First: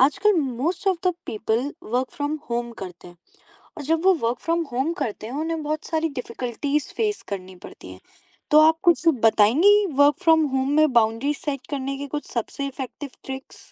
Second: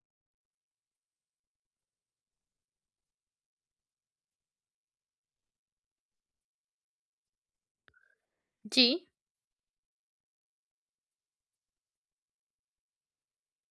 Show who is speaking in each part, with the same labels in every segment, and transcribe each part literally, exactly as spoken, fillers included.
Speaker 1: आजकल most of the people work from home करते हैं और जब वो वर्क फ्रॉम होम करते हैं उन्हें बहुत सारी डिफिकल्टीज फेस करनी पड़ती हैं। तो आप
Speaker 2: जी,
Speaker 1: कुछ बताएंगी वर्क फ्रॉम होम में बाउंड्री सेट करने के कुछ सबसे इफेक्टिव ट्रिक्स?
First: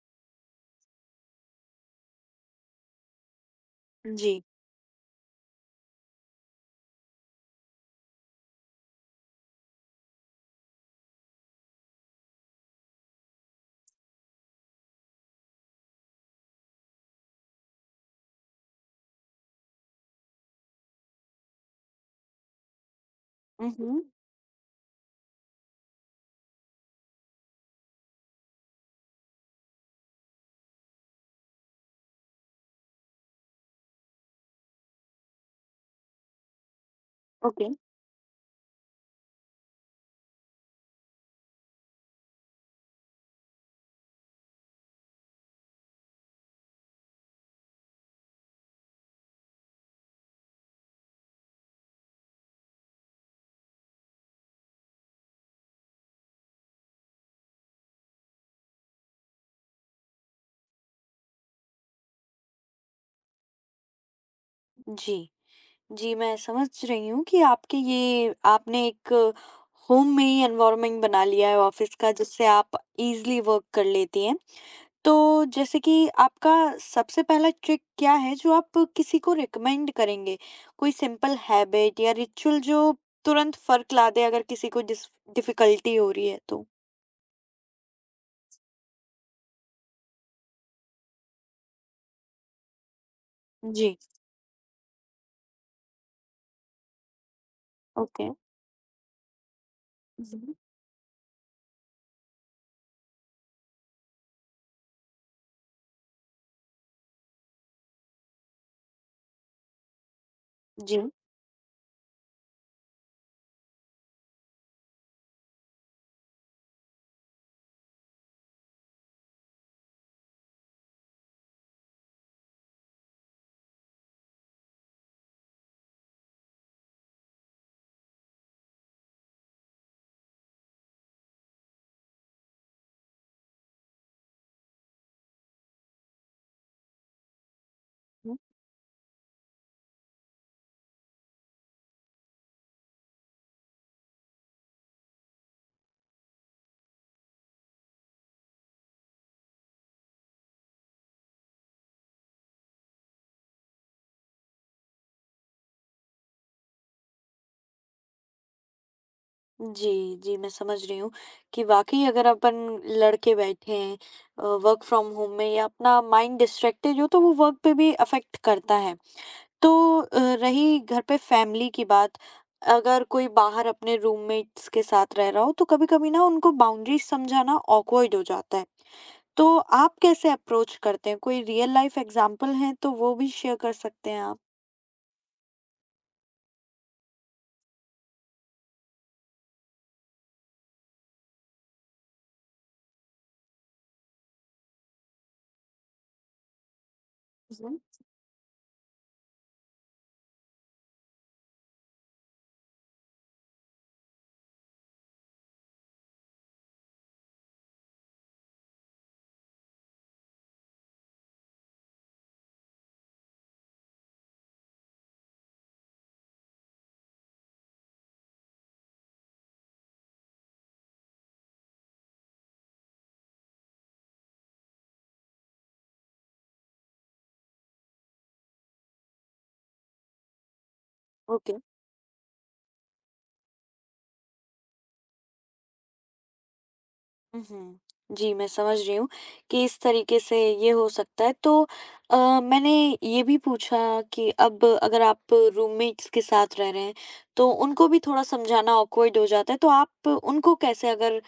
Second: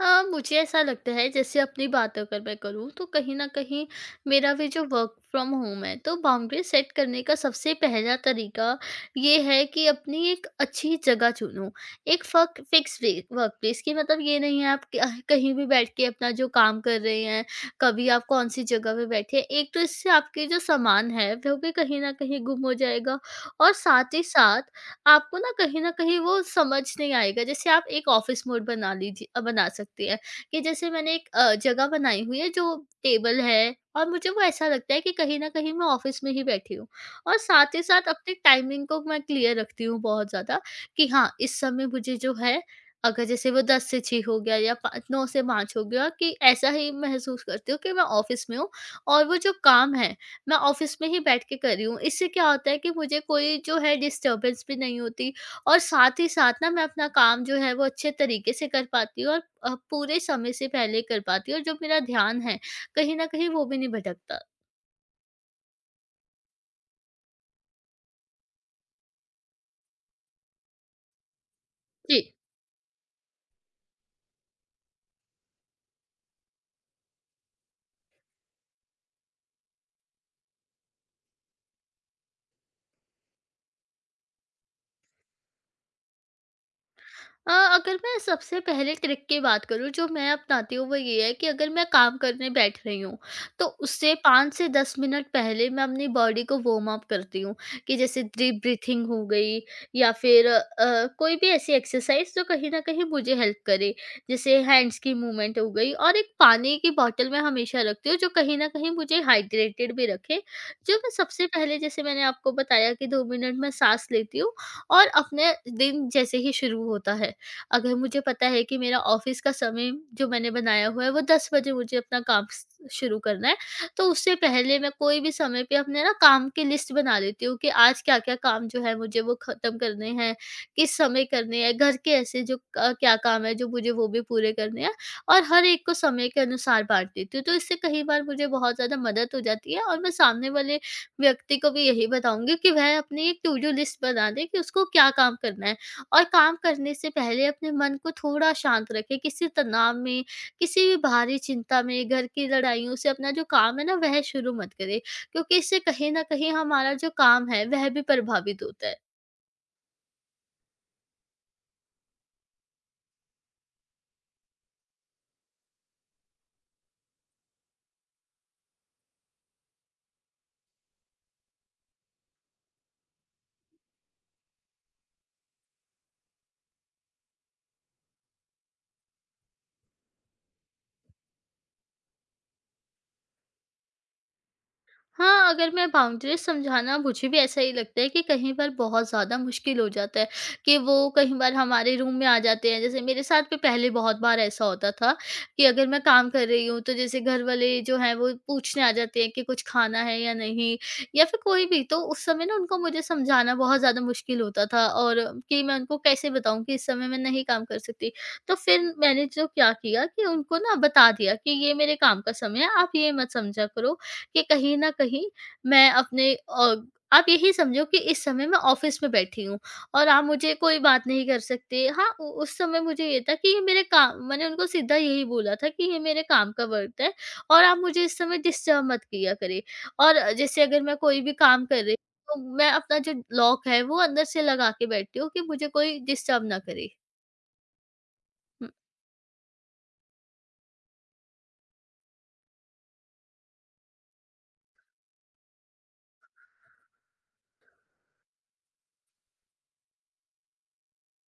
Speaker 2: हाँ, मुझे ऐसा लगता है जैसे अपनी बात अगर मैं करूँ तो कहीं न कहीं
Speaker 1: जी।
Speaker 2: मेरा भी जो वर्क फ्रॉम होम है तो बाउंड्री सेट करने का सबसे पहला तरीका ये है कि अपनी एक अच्छी जगह चुनो। एक फ़क फ़िक्स वे वर्क प्लेस की मतलब ये नहीं है आप कह कहीं भी बैठ के अपना जो काम कर रहे हैं, कभी आप कौन-सी जगह पे बैठे हैं। एक तो इससे आपके जो सामान है वो भी कहीं न कहीं गुम हो जाएगा और
Speaker 1: हम्म।
Speaker 2: साथ ही साथ आपको ना कहीं न कहीं वो समझ नहीं आएगा। जैसे आप एक ऑफ़िस मोड बना लीजिए, अ, बना सकती हैं कि जैसे मैंने एक अ, जगह बनाई हुई है जो टेबल है और मुझे वो ऐसा लगता है कि कहीं न कहीं मैं ऑफ़िस में ही बैठी हूँ। और
Speaker 1: ओके।
Speaker 2: साथ ही साथ अपनी टाइमिंग को मैं क्लियर रखती हूँ बहुत ज़्यादा कि हाँ, इस समय मुझे जो है अगर जैसे वो दस से छह हो गया या पा नौ से पाँच हो गया कि ऐसा ही महसूस करती हूँ कि मैं ऑफ़िस में हूँ और वो जो काम है मैं ऑफिस में ही बैठ के कर रही हूँ। इससे क्या होता है कि मुझे कोई जो है डिस्टर्बेंस भी नहीं होती और साथ ही साथ ना मैं अपना काम जो है वो अच्छे तरीके से कर पाती हूँ और अ, पूरे समय से पहले कर पाती हूँ और जो मेरा ध्यान है, कहीं न कहीं वो भी नहीं भटकता।
Speaker 1: जी, जी, मैं समझ रही हूँ कि आपके ये आपने एक होम में ही एनवायरनमेंट बना लिया है ऑफिस का,
Speaker 2: जी।
Speaker 1: जिससे आप इजीली वर्क कर लेती हैं। तो जैसे कि आपका सबसे पहला ट्रिक क्या है जो आप किसी को रिकमेंड करेंगे? कोई सिंपल हैबिट या रिचुअल जो तुरंत फर्क ला दे अगर किसी को डिस डिफिकल्टी हो रही है तो?
Speaker 2: अ, अगर मैं सबसे पहले ट्रिक की बात करूँ जो मैं अपनाती हूँ वो ये है कि अगर मैं काम करने बैठ रही हूँ तो
Speaker 1: जी।
Speaker 2: उससे पाँच से दस मिनट पहले मैं अपनी बॉडी को वार्म अप करती हूँ कि जैसे
Speaker 1: ओके।
Speaker 2: डीप ब्रीथिंग हो गई या फिर
Speaker 1: हुँ।
Speaker 2: अ, कोई भी ऐसी एक्सरसाइज जो कहीं ना कहीं मुझे हेल्प करे, जैसे हैंड्स की मूवमेंट हो गई और एक पानी की बॉटल मैं हमेशा रखती हूँ जो कहीं ना कहीं मुझे हाइड्रेटेड भी रखे। जो
Speaker 1: जी।
Speaker 2: मैं सबसे पहले जैसे मैंने आपको बताया कि दो मिनट में सांस लेती हूँ और अपने दिन जैसे ही शुरू होता है, अगर मुझे पता है कि मेरा ऑफिस का समय जो मैंने बनाया हुआ है वो दस बजे मुझे अपना काम स- शुरू करना है, तो उससे पहले मैं कोई भी समय पे अपने ना काम की लिस्ट बना लेती हूँ कि आज क्या क्या काम जो है मुझे वो खत्म करने हैं, किस समय करने हैं, घर के ऐसे जो का- क्या काम है जो मुझे वो भी पूरे करने हैं और हर एक को समय के अनुसार बांट देती हूँ। तो इससे कई बार
Speaker 1: हुँ।
Speaker 2: मुझे बहुत ज़्यादा मदद हो जाती है और मैं सामने वाले व्यक्ति को भी यही बताऊंगी कि वह अपनी एक टू डू लिस्ट बना दे कि उसको क्या काम करना है और काम करने से पहले अपने मन को थोड़ा शांत रखें। किसी तनाव में, किसी भी बाहरी चिंता में, घर की लड़ाइयों से अपना जो काम है ना वह शुरू मत करें, क्योंकि इससे कहीं न कहीं हमारा जो काम है वह भी प्रभावित होता है।
Speaker 1: जी, जी, मैं समझ रही हूँ कि वाक़ई अगर अपन लड़के बैठे हैं अ, वर्क फ्रॉम होम में या अपना माइंड डिस्ट्रैक्टेड हो तो वो वर्क पे भी अफ़ेक्ट करता है। तो अ, रही घर पे फैमिली की बात, अगर कोई बाहर अपने रूममेट्स के साथ रह रहा हो, तो कभी-कभी ना उनको बाउंड्रीज़ समझाना ऑकवर्ड हो जाता है। तो आप कैसे अप्रोच करते हैं? कोई रियल लाइफ़ एग्ज़ाम्पल हैं, तो वो भी शेयर कर सकते हैं आप।
Speaker 2: हाँ, अगर मैं बाउंड्रीज़ समझाना, मुझे भी ऐसा ही लगता है कि कहीं बार बहुत ज़्यादा मुश्किल हो जाता है, कि वो कहीं बार हमारे रूम में आ जाते हैं। जैसे मेरे साथ भी पहले बहुत बार ऐसा होता था कि अगर मैं काम कर रही हूँ, तो जैसे घर
Speaker 1: हुँ।
Speaker 2: वाले जो हैं वो पूछने आ जाते हैं कि कुछ खाना है या नहीं या फिर कोई भी। तो उस समय ना उनको मुझे समझाना बहुत ज़्यादा मुश्किल होता था, और कि मैं उनको कैसे बताऊँ कि इस समय मैं नहीं काम कर सकती। तो फिर मैंने जो क्या किया कि उनको ना बता दिया कि ये मेरे काम का समय है, आप ये मत समझा करो कि कहीं न कहीं मैं अपने अ, आप यही समझो कि इस समय मैं ऑफ़िस में बैठी हूँ और आप मुझे कोई बात नहीं कर सकते। हाँ, उ उस समय मुझे ये था कि ये मेरे काम, मैंने उनको सीधा यही बोला था कि ये मेरे काम का वक़्त है और आप मुझे इस समय डिस्टर्ब मत किया करें। और जैसे अगर मैं कोई भी
Speaker 1: ओके।
Speaker 2: काम कर रही हूँ तो मैं अपना जो लॉक है वो अंदर से लगा के बैठती हूँ कि मुझे कोई डिस्टर्ब ना करे।
Speaker 1: उहुँ। जी, मैं
Speaker 2: हुँ।
Speaker 1: समझ रही हूँ कि इस तरीके से ये हो सकता है। तो अ, मैंने ये भी पूछा कि अब अगर आप रूममेट्स के साथ रह रहे हैं, तो उनको भी थोड़ा समझाना ऑकवर्ड हो जाता है, तो आप उनको कैसे, अगर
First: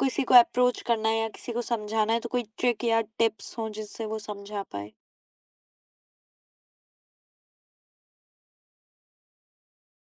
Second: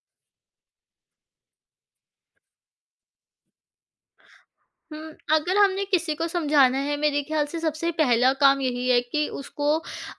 Speaker 1: किसी को अप्रोच करना है या किसी को समझाना है तो कोई ट्रिक या टिप्स हो जिससे वो समझा पाए?
Speaker 2: हुँ, अगर हमने किसी को समझाना है मेरे ख़्याल से सबसे पहला काम यही है कि उसको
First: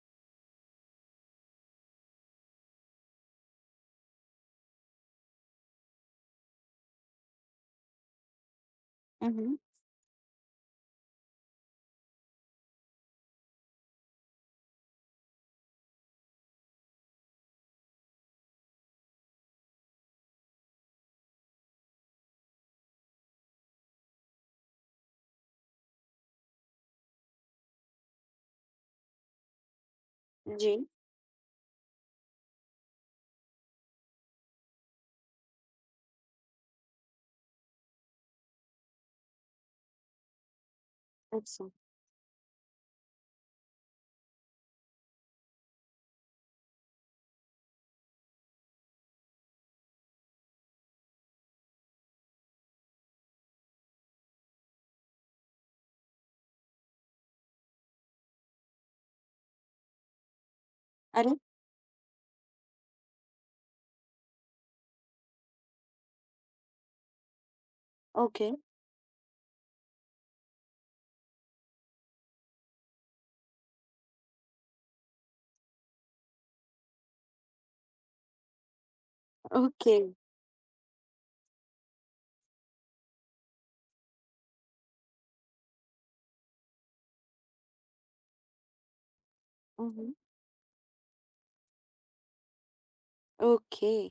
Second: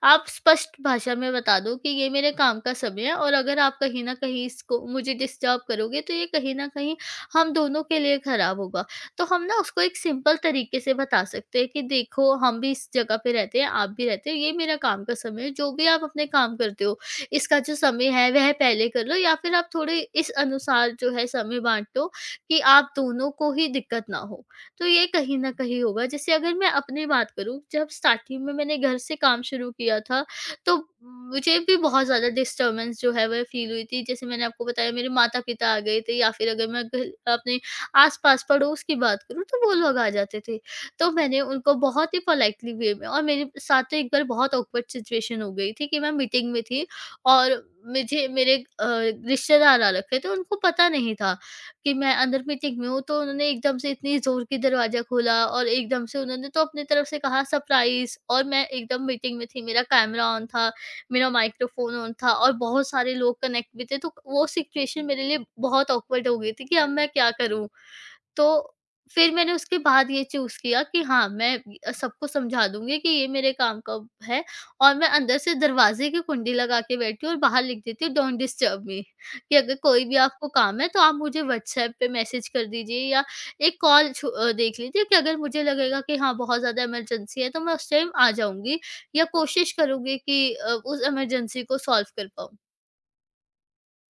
Speaker 2: आप स्पष्ट भाषा में बता दो कि ये मेरे काम का समय है और अगर आप कहीं न कहीं इसको मुझे डिस्टर्ब करोगे तो ये कहीं न कहीं हम दोनों के लिए ख़राब होगा। तो हम ना
Speaker 1: उहुँ।
Speaker 2: उसको एक सिंपल तरीके से बता सकते हैं कि देखो हम भी इस जगह पे रहते हैं, आप भी रहते हो, ये मेरा काम का समय है, जो भी आप अपने काम करते हो, इसका जो समय है वह पहले कर लो या फिर आप थोड़े इस अनुसार जो है समय बाँट दो कि आप दोनों को ही दिक्कत ना हो। तो ये कहीं न कहीं होगा। जैसे अगर मैं अपनी बात करूँ, जब स्टार्टिंग में मैंने घर से काम शुरू किया था,
Speaker 1: जी।
Speaker 2: तो मुझे भी बहुत ज़्यादा डिस्टर्बेंस जो है वह फ़ील हुई थी। जैसे मैंने आपको बताया मेरे माता-पिता आ गए थे या फिर अगर मैं घर अपने आस-पास पड़ोस की बात करूँ तो वो लोग आ जाते थे। तो मैंने
Speaker 1: अच्छा।
Speaker 2: उनको बहुत ही पोलाइटली वे में, और मेरे साथ तो एक बार बहुत ऑकवर्ड सिचुएशन हो गई थी कि मैं मीटिंग में थी और मुझे मेरे अ, रिश्तेदार आ रखे थे, उनको पता नहीं था कि मैं अंदर मीटिंग में हूँ, तो उन्होंने एकदम से इतनी ज़ोर की दरवाज़ा खोला और एकदम से उन्होंने तो अपनी तरफ से कहा सरप्राइज़, और मैं एकदम मीटिंग में थी, मेरा कैमरा ऑन था, मेरा
Speaker 1: अरे!
Speaker 2: माइक्रोफ़ोन ऑन था और बहुत सारे लोग कनेक्ट भी थे, तो वो सिचुएशन मेरे लिए बहुत ऑकवर्ड हो गई थी कि अब मैं क्या करूँ? तो
Speaker 1: ओके,
Speaker 2: फिर मैंने उसके बाद ये चूज़ किया कि हाँ, मैं अ, सबको समझा दूँगी कि ये मेरे काम का है और मैं अंदर से दरवाज़े की कुंडी लगा के बैठी हूँ और बाहर लिख देती हूँ डोंट डिस्टर्ब मी कि अगर
Speaker 1: ओके।
Speaker 2: कोई भी आपको काम है तो आप मुझे व्हाट्सएप पे मैसेज कर दीजिए या एक कॉल छु अ, देख लीजिए कि अगर मुझे लगेगा कि हाँ, बहुत ज़्यादा इमरजेंसी है तो मैं उस टाइम आ जाऊँगी या कोशिश
Speaker 1: उहुँ।
Speaker 2: करूँगी कि अ, उस इमरजेंसी को सॉल्व कर पाऊँ।
Speaker 1: ओके।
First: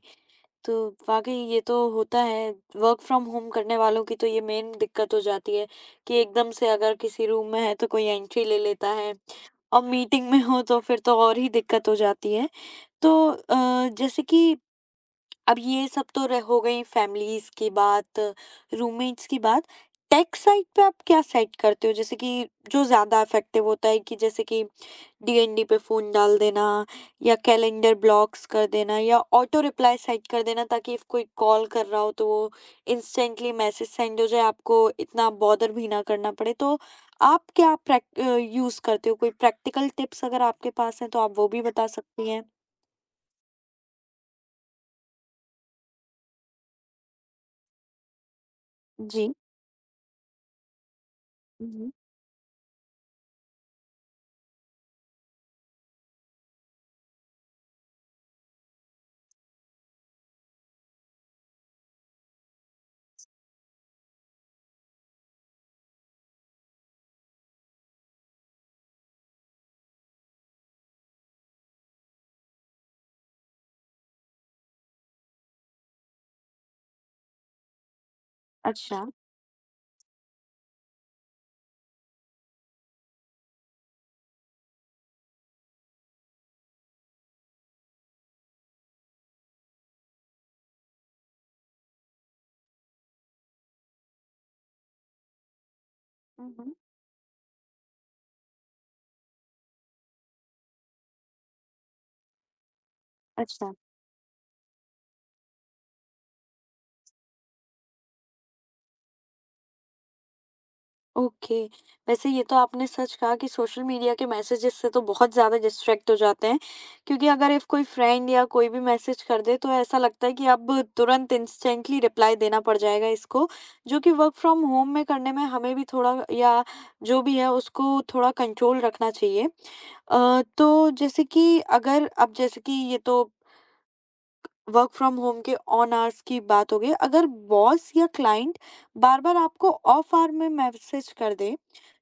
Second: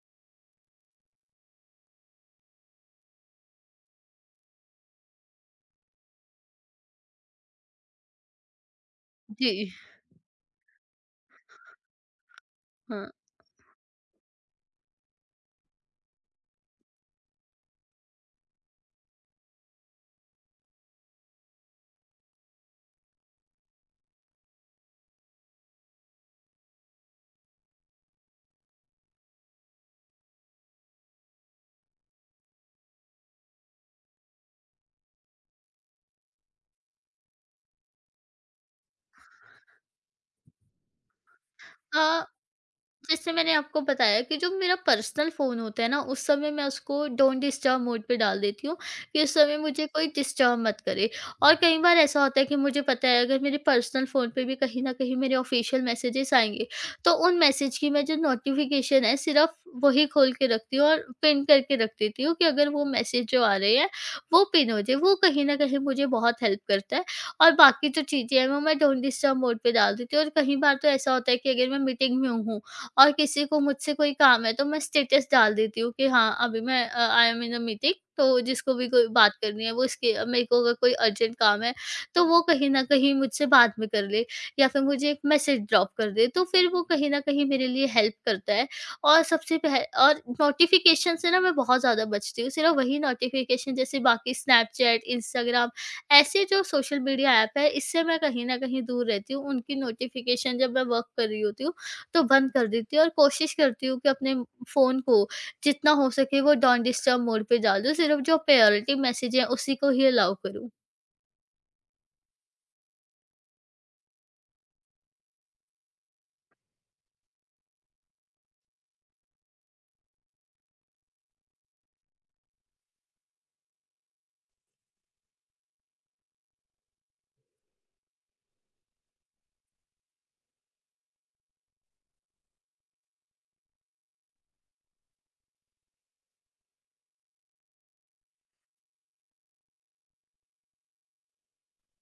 Speaker 1: तो वाक़ई ये तो होता है, वर्क फ्रॉम होम करने वालों की तो ये मेन दिक्कत हो जाती है कि एकदम से अगर किसी रूम में है तो कोई एंट्री ले लेता है,
Speaker 2: जी,
Speaker 1: और मीटिंग में हो तो फिर तो और ही दिक्कत हो जाती है।
Speaker 2: हाँ।
Speaker 1: तो अ, जैसे कि अब ये सब तो रह हो गई फैमिलीज़ की बात, रूममेट्स की बात। टेक साइड पे आप क्या सेट करते हो? जैसे कि जो ज़्यादा इफ़ेक्टिव होता है कि जैसे कि डीएनडी पे फ़ोन डाल देना, या कैलेंडर ब्लॉक्स कर देना, या ऑटो रिप्लाई सेट कर देना ताकि इफ़ कोई कॉल कर रहा हो तो वो इंस्टेंटली मैसेज सेंड हो जाए, आपको इतना बॉदर भी ना करना पड़े। तो आप क्या प्रैक्ट अ, यूज़ करते हो? कोई प्रैक्टिकल टिप्स अगर आपके पास हैं तो आप वो भी बता
Speaker 2: अ,
Speaker 1: सकती हैं।
Speaker 2: जैसे मैंने आपको बताया कि जो मेरा पर्सनल फ़ोन होता है ना, उस समय मैं उसको डोंट डिस्टर्ब मोड पे डाल देती हूँ कि
Speaker 1: जी।
Speaker 2: उस समय मुझे कोई डिस्टर्ब मत करे। और
Speaker 1: हुँ,
Speaker 2: कई
Speaker 1: हुँ।
Speaker 2: बार ऐसा होता है कि मुझे पता है अगर मेरे पर्सनल फ़ोन पे भी कहीं न कहीं मेरे ऑफ़िशियल मैसेजेस आएँगे, तो उन मैसेज की मैं जो नोटिफ़िकेशन है सिर्फ़ वही खोल के रखती हूँ और पिन करके रख देती हूँ कि अगर वो मैसेज जो आ रहे हैं, वो पिन हो जाए। वो कहीं न कहीं मुझे बहुत हेल्प करता है और बाकी जो चीज़ें हैं वो मैं डोंट डिस्टर्ब मोड पे डाल देती हूँ। और कई बार तो ऐसा होता है कि अगर मैं मीटिंग में हूँ और किसी को मुझसे कोई काम है तो मैं स्टेटस डाल देती हूँ कि हाँ अभी मैं I am in a meeting, तो जिसको भी
Speaker 1: अच्छा।
Speaker 2: कोई बात करनी है वो इसके, मेरे को अगर कोई अर्जेंट काम है तो वो कहीं ना कहीं मुझसे बाद में कर ले या फिर मुझे एक मैसेज ड्रॉप कर दे, तो फिर वो कहीं ना कहीं मेरे लिए हेल्प करता है। और सबसे पहले और नोटिफिकेशन से ना मैं बहुत ज़्यादा बचती हूँ, सिर्फ वही नोटिफिकेशन जैसे बाकी स्नैपचैट, इंस्टाग्राम, ऐसे
Speaker 1: हुँ,
Speaker 2: जो
Speaker 1: हुँ।
Speaker 2: सोशल मीडिया ऐप है इससे मैं कहीं ना कहीं दूर रहती हूँ, उनकी नोटिफिकेशन जब मैं वर्क कर रही होती हूँ तो बंद कर देती हूँ और कोशिश
Speaker 1: अच्छा।
Speaker 2: करती हूँ कि अपने फ़ोन को जितना हो सके वो डोंट डिस्टर्ब मोड पे डाल दूँ, सिर्फ़ जो प्रायोरिटी मैसेज है उसी को ही अलाउ करूँ।
Speaker 1: ओके। वैसे ये तो आपने सच कहा कि सोशल मीडिया के मैसेजेस से तो बहुत ज़्यादा डिस्ट्रैक्ट हो जाते हैं, क्योंकि अगर इफ कोई फ्रेंड या कोई भी मैसेज कर दे, तो ऐसा लगता है कि अब तुरंत इंस्टेंटली रिप्लाई देना पड़ जाएगा इसको, जो कि वर्क फ्रॉम होम में करने में हमें भी थोड़ा, या जो भी है, उसको थोड़ा कंट्रोल रखना चाहिए। अ, तो जैसे कि अगर अब जैसे कि ये तो वर्क फ्रॉम होम के ऑन आवर्स की बात हो गई, अगर बॉस या क्लाइंट बार-बार आपको ऑफ आवर में मैसेज कर दें,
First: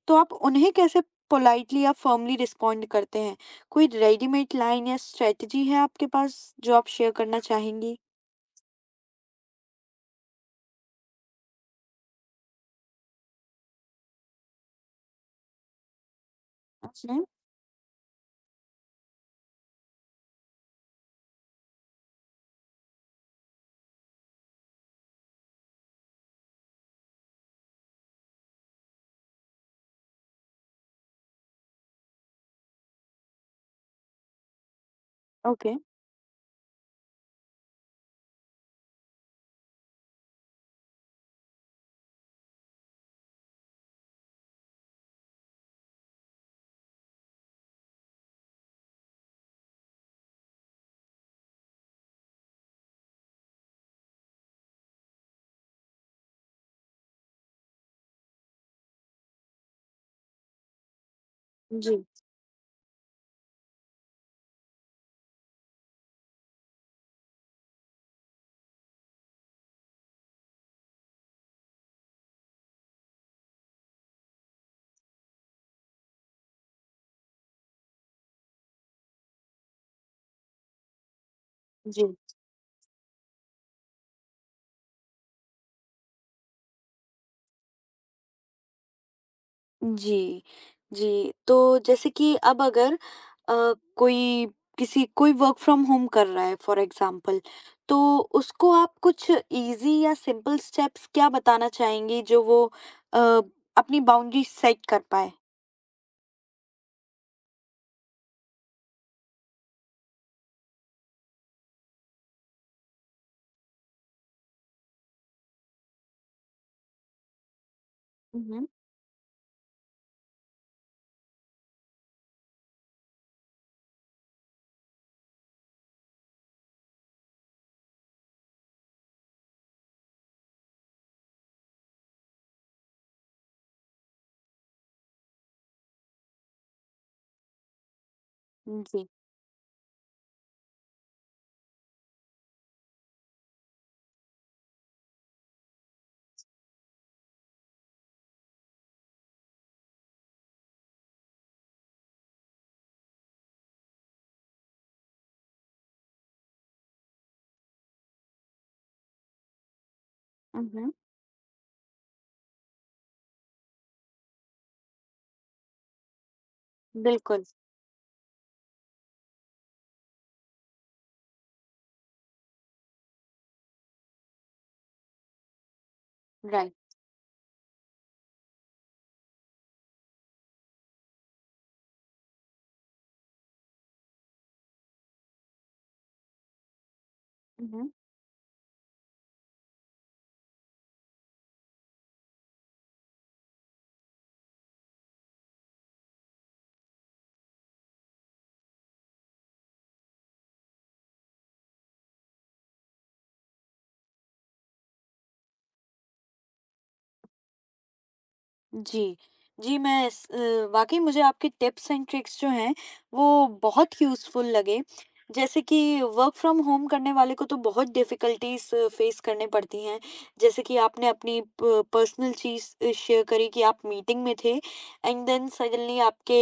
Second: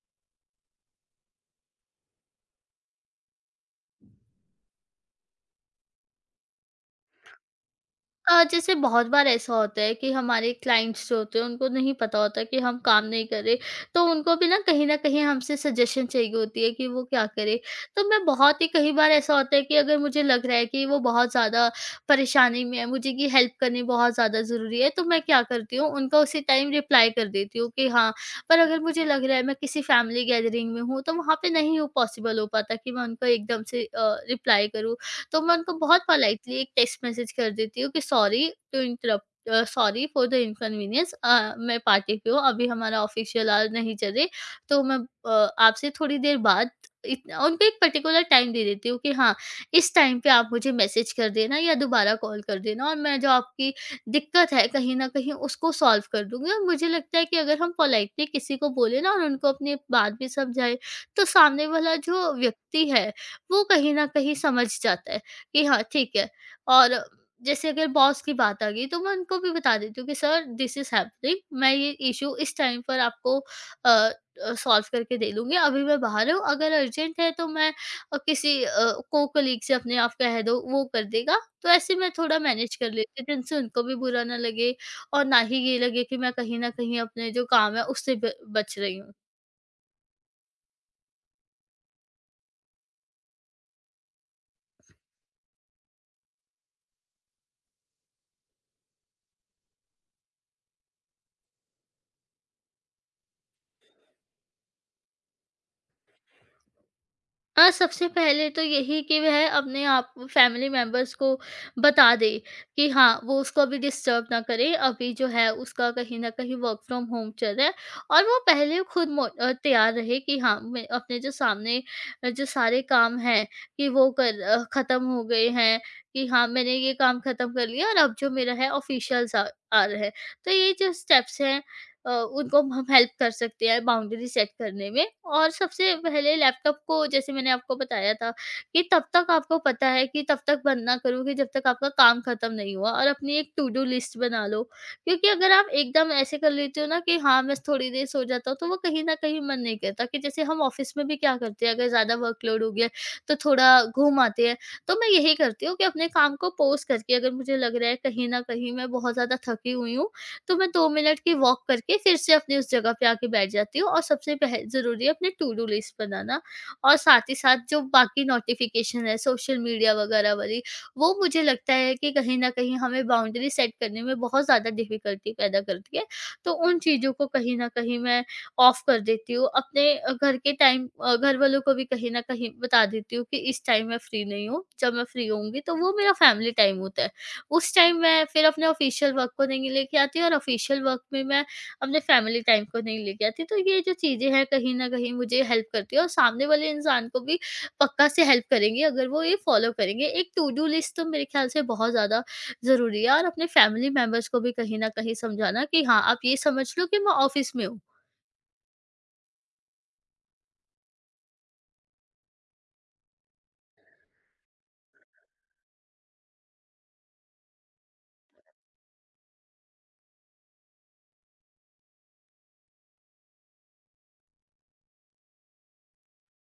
Speaker 1: तो आप उन्हें कैसे पोलाइटली या फर्मली रिस्पॉन्ड करते हैं? कोई रेडीमेड लाइन या स्ट्रैटेजी है आपके पास जो आप शेयर करना चाहेंगी?
Speaker 2: अ, जैसे बहुत बार ऐसा होता है कि हमारे क्लाइंट्स जो होते हैं उनको नहीं पता होता कि हम काम नहीं कर रहे, तो उनको भी ना कहीं ना कहीं हमसे सजेशन चाहिए होती है कि वो
Speaker 1: आपने
Speaker 2: क्या करे। तो मैं बहुत ही, कई बार ऐसा होता है कि अगर मुझे लग रहा है कि वो बहुत ज़्यादा परेशानी में है, मुझे कि हेल्प करनी बहुत ज़्यादा ज़रूरी है तो मैं क्या करती हूँ उनका उसी टाइम रिप्लाई कर देती हूँ कि हाँ। पर अगर मुझे लग रहा है मैं किसी फैमिली गैदरिंग में हूँ तो वहाँ पे नहीं हो, पॉसिबल हो पाता कि मैं उनको एकदम से रिप्लाई करूँ, तो मैं उनको
Speaker 1: ओके,
Speaker 2: बहुत पोलाइटली एक टेक्स्ट मैसेज कर देती हूँ कि sorry to interrupt, uh, sorry for the inconvenience, uh, मैं पार्टी पे हूँ, अभी हमारा ऑफिशियल आवर नहीं चले, तो मैं अ, आपसे थोड़ी देर बाद इत- उनको एक पर्टिकुलर टाइम दे देती हूँ कि हाँ, इस टाइम पे आप मुझे मैसेज कर देना या दोबारा कॉल कर देना और मैं जो आपकी दिक्कत है कहीं ना कहीं उसको सॉल्व कर दूंगी। और मुझे लगता है कि अगर हम पोलाइटली किसी को बोले ना और उनको अपनी बात भी समझाए तो सामने वाला
Speaker 1: जी,
Speaker 2: जो व्यक्ति है वो कहीं ना कहीं समझ जाता है कि हाँ, ठीक है। और जैसे अगर बॉस की बात आ गई तो मैं उनको भी बता देती हूँ कि सर दिस इज़ हैपनिंग, मैं ये इश्यू इस टाइम पर आपको अ अ, सॉल्व करके दे दूँगी। अभी मैं बाहर हूँ, अगर अर्जेंट है तो मैं अ, किसी अ, को-कलीग से अपने आप कह दो, वो कर देगा। तो ऐसे मैं
Speaker 1: जी।
Speaker 2: थोड़ा मैनेज कर लेती हूँ जिनसे उनको भी बुरा ना लगे और ना ही ये लगे कि मैं कहीं न कहीं अपने जो काम है उससे ब बच रही हूँ।
Speaker 1: जी, जी। तो जैसे कि अब अगर अ, कोई किसी कोई वर्क फ्रॉम होम कर रहा है फॉर एग्ज़ाम्पल, तो उसको आप कुछ ईज़ी या सिंपल स्टेप्स क्या बताना चाहेंगी जो वो अ, अपनी बाउंड्री सेट कर पाए?
Speaker 2: हाँ, सबसे पहले तो यही कि वह अपने आप फैमिली मेंबर्स को बता दे कि हाँ, वो उसको अभी डिस्टर्ब ना करे, अभी जो है उसका कहीं न कहीं वर्क फ्रॉम होम चल रहा है। और वो
Speaker 1: हुँ, हुँ।
Speaker 2: पहले खुद मो अ, तैयार रहे कि हाँ, मैं अपने जो सामने अ, जो सारे काम हैं कि वो कर अ, ख़त्म हो गए हैं, कि हाँ, मैंने ये काम ख़त्म कर लिया और अब जो मेरा है ऑफ़िशियल सा आ रहा है। तो ये जो स्टेप्स हैं अ, उनको हम हेल्प कर सकते हैं बाउंड्री सेट करने में। और सबसे पहले लैपटॉप को जैसे मैंने आपको बताया था कि तब
Speaker 1: जी।
Speaker 2: तक आपको पता है कि तब तक बंद ना करो कि जब तक आपका काम खत्म नहीं हुआ, और अपनी एक टू डू लिस्ट बना लो। क्योंकि अगर आप एकदम ऐसे कर लेते हो ना कि हाँ मैं थोड़ी देर सो जाता हूँ, तो वो कहीं ना कहीं मन नहीं करता कि जैसे हम ऑफिस में भी क्या करते हैं, अगर ज़्यादा वर्कलोड हो गया तो थोड़ा घूम आते हैं। तो मैं यही करती हूँ कि अपने काम को पोस्ट करके अगर मुझे लग रहा है कहीं ना कहीं मैं बहुत ज़्यादा थकी हुई हूँ तो
Speaker 1: हुँ,
Speaker 2: मैं दो
Speaker 1: हुँ।
Speaker 2: मिनट की वॉक करके फिर से अपनी उस जगह पे आके बैठ जाती हूँ। और सबसे पह ज़रूरी है अपने टू डू लिस्ट बनाना। और साथ ही
Speaker 1: बिल्कुल।
Speaker 2: साथ जो बाकी नोटिफ़िकेशन है सोशल मीडिया वगैरह वाली, वो मुझे लगता है कि कहीं न कहीं हमें बाउंड्री सेट करने में बहुत ज़्यादा डिफ़िकल्टी पैदा करती है। तो
Speaker 1: राइट।
Speaker 2: उन चीज़ों को कहीं न कहीं मैं ऑफ कर देती हूँ, अपने अ, घर के टाइम अ, घर वालों को भी कहीं न कहीं बता देती हूँ कि इस टाइम मैं फ्री नहीं हूँ, जब मैं फ्री होंगी तो वो मेरा फैमिली टाइम होता है।
Speaker 1: हुँ,
Speaker 2: उस
Speaker 1: हुँ।
Speaker 2: टाइम मैं फिर अपने ऑफ़िशियल वर्क को नहीं लेके आती और ऑफ़िशियल वर्क में मैं अपने फैमिली टाइम को नहीं लेके आती। तो ये जो चीज़ें हैं कहीं न कहीं मुझे हेल्प करती है और सामने वाले इंसान को भी पक्का से हेल्प करेंगी अगर वो ये फ़ॉलो करेंगे। एक टू डू लिस्ट तो मेरे ख़्याल से बहुत ज़्यादा ज़रूरी है, और अपने फैमिली मेंबर्स को भी कहीं न कहीं समझाना कि हाँ, आप ये समझ लो कि मैं ऑफ़िस में हूँ।
Speaker 1: जी। जी, मैं स अ, वाक़ई मुझे आपके टिप्स एंड ट्रिक्स जो हैं, वो बहुत यूज़फुल लगे। जैसे कि वर्क फ्रॉम होम करने वाले को तो बहुत डिफ़िकल्टीज़ फ़ेस करनी पड़ती हैं। जैसे कि आपने अपनी प पर्सनल चीज़ शेयर करी कि आप मीटिंग में थे, एंड देन सडनली आपके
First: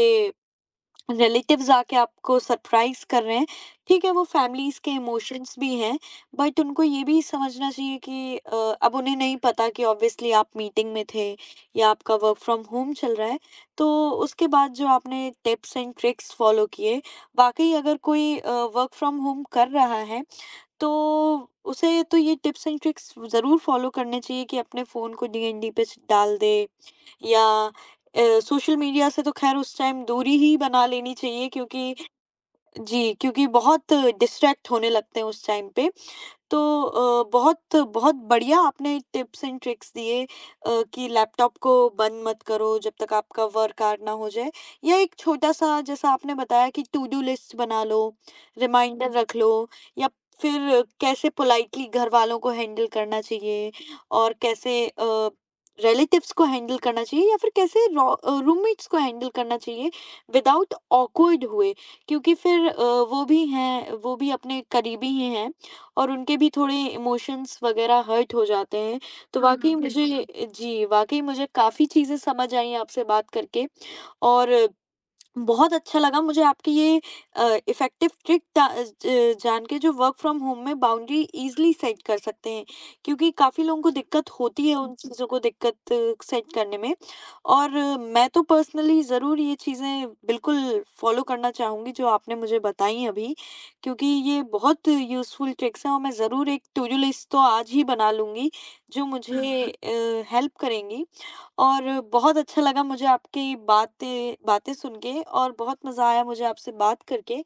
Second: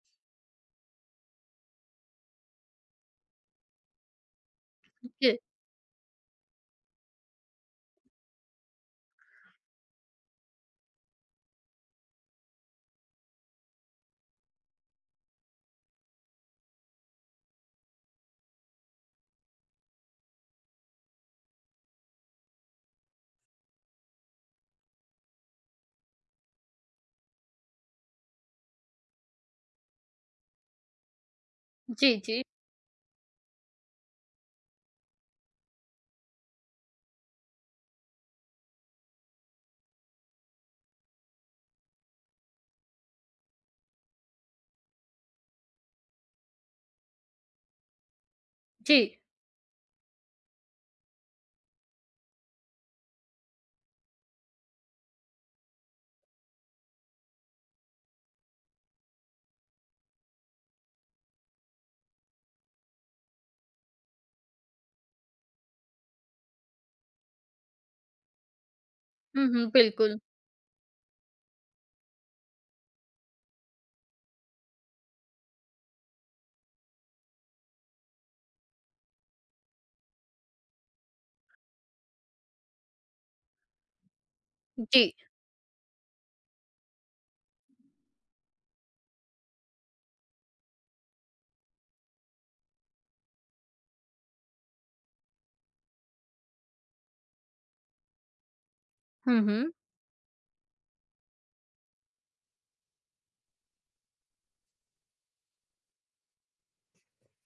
Speaker 1: रिलेटिव्स आके आपको सरप्राइज कर रहे हैं। ठीक है, वो फैमिलीज़ के
Speaker 2: जी,
Speaker 1: इमोशंस भी हैं, बट उनको ये भी समझना चाहिए कि अ, अब उन्हें नहीं पता कि ऑब्वियसली आप मीटिंग में थे या आपका वर्क फ्रॉम होम चल रहा है। तो उसके बाद जो आपने टिप्स एंड ट्रिक्स फॉलो किए, वाक़ई अगर कोई अ, वर्क फ्रॉम होम कर रहा है तो उसे तो ये टिप्स एंड ट्रिक्स ज़रूर फ़ॉलो करने चाहिए कि अपने फ़ोन को डीएनडी पे च- डाल दे, या अ, सोशल मीडिया से तो खैर उस टाइम दूरी ही बना लेनी चाहिए, क्योंकि
Speaker 2: जी, जी।
Speaker 1: जी, क्योंकि बहुत डिस्ट्रैक्ट होने लगते हैं उस टाइम पे। तो अ, बहुत बहुत बढ़िया आपने टिप्स एंड ट्रिक्स दिए अ, कि लैपटॉप को बंद मत करो जब तक आपका वर्क आवर ना हो जाए, या एक छोटा सा, जैसा आपने बताया, कि टू डू लिस्ट बना लो,
Speaker 2: जी।
Speaker 1: रिमाइंडर रख लो, या फिर कैसे पोलाइटली घर वालों को हैंडल करना चाहिए, और कैसे रिलेटिव्स को हैंडल करना चाहिए, या फिर कैसे रूममेट्स को हैंडल करना चाहिए विदाउट ऑकवर्ड हुए, क्योंकि फिर अ, वो भी हैं, वो भी अपने करीबी ही हैं, और उनके भी थोड़े इमोशंस वगैरह हर्ट हो जाते हैं। तो
Speaker 2: हुँ,
Speaker 1: हाँ, हाँ,
Speaker 2: हुँ,
Speaker 1: वाक़ई मुझे
Speaker 2: बिल्कुल।
Speaker 1: बिल्कुल। मुझे जी, वाक़ई मुझे काफ़ी चीज़ें समझ आईं आपसे बात करके, और बहुत अच्छा लगा मुझे आपकी ये अ, इफ़ेक्टिव ट्रिक ता अ, ज जान के, जो वर्क फ्रॉम होम में बाउंड्री ईज़िली सेट कर सकते हैं, क्योंकि काफ़ी लोगों को दिक्कत होती है उन
Speaker 2: जी।
Speaker 1: चीज़ों को दिक्कत सेट करने में। और अ, मैं तो पर्सनली ज़रूर ये चीज़ें बिल्कुल फ़ॉलो करना चाहूँगी जो आपने मुझे बताई अभी, क्योंकि ये बहुत यूज़फुल ट्रिक्स हैं, और मैं ज़रूर एक टू डू लिस्ट तो आज ही बना लूँगी, जो मुझे
Speaker 2: हुँ, हुँ।
Speaker 1: अ, हेल्प करेंगी। और बहुत अच्छा लगा मुझे आपकी बातें बातें सुन के, और बहुत मज़ा आया मुझे आपसे बात करके।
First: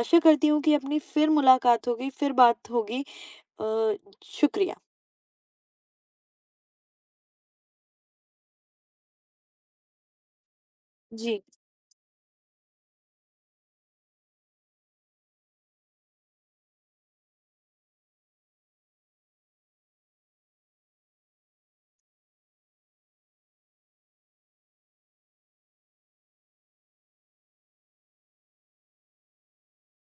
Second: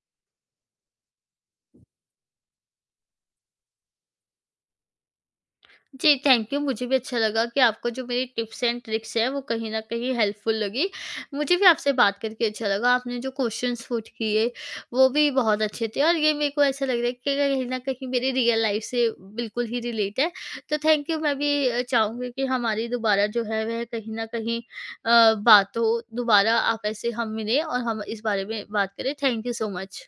Speaker 1: आशा करती हूँ कि अपनी फिर मुलाकात होगी, फिर बात होगी। अ, शुक्रिया।
Speaker 2: जी, थैंक यू। मुझे भी अच्छा लगा कि आपको जो मेरी टिप्स एंड ट्रिक्स हैं, वो कहीं न कहीं हेल्पफुल लगी।
Speaker 1: जी।
Speaker 2: मुझे भी आपसे बात करके अच्छा लगा। आपने जो क्वेश्चन्स पुट किए, वो भी बहुत अच्छे थे और ये मेरे को ऐसा लग रहा है कि कहीं न कहीं मेरी रियल लाइफ से बिल्कुल ही रिलेट है। तो थैंक यू, मैं भी अ, चाहूँगी कि हमारी दोबारा जो है, वह कहीं न कहीं अ, बात हो। दोबारा आप ऐसे हम मिलें और हम इस बारे में बात करें। Thank you so much.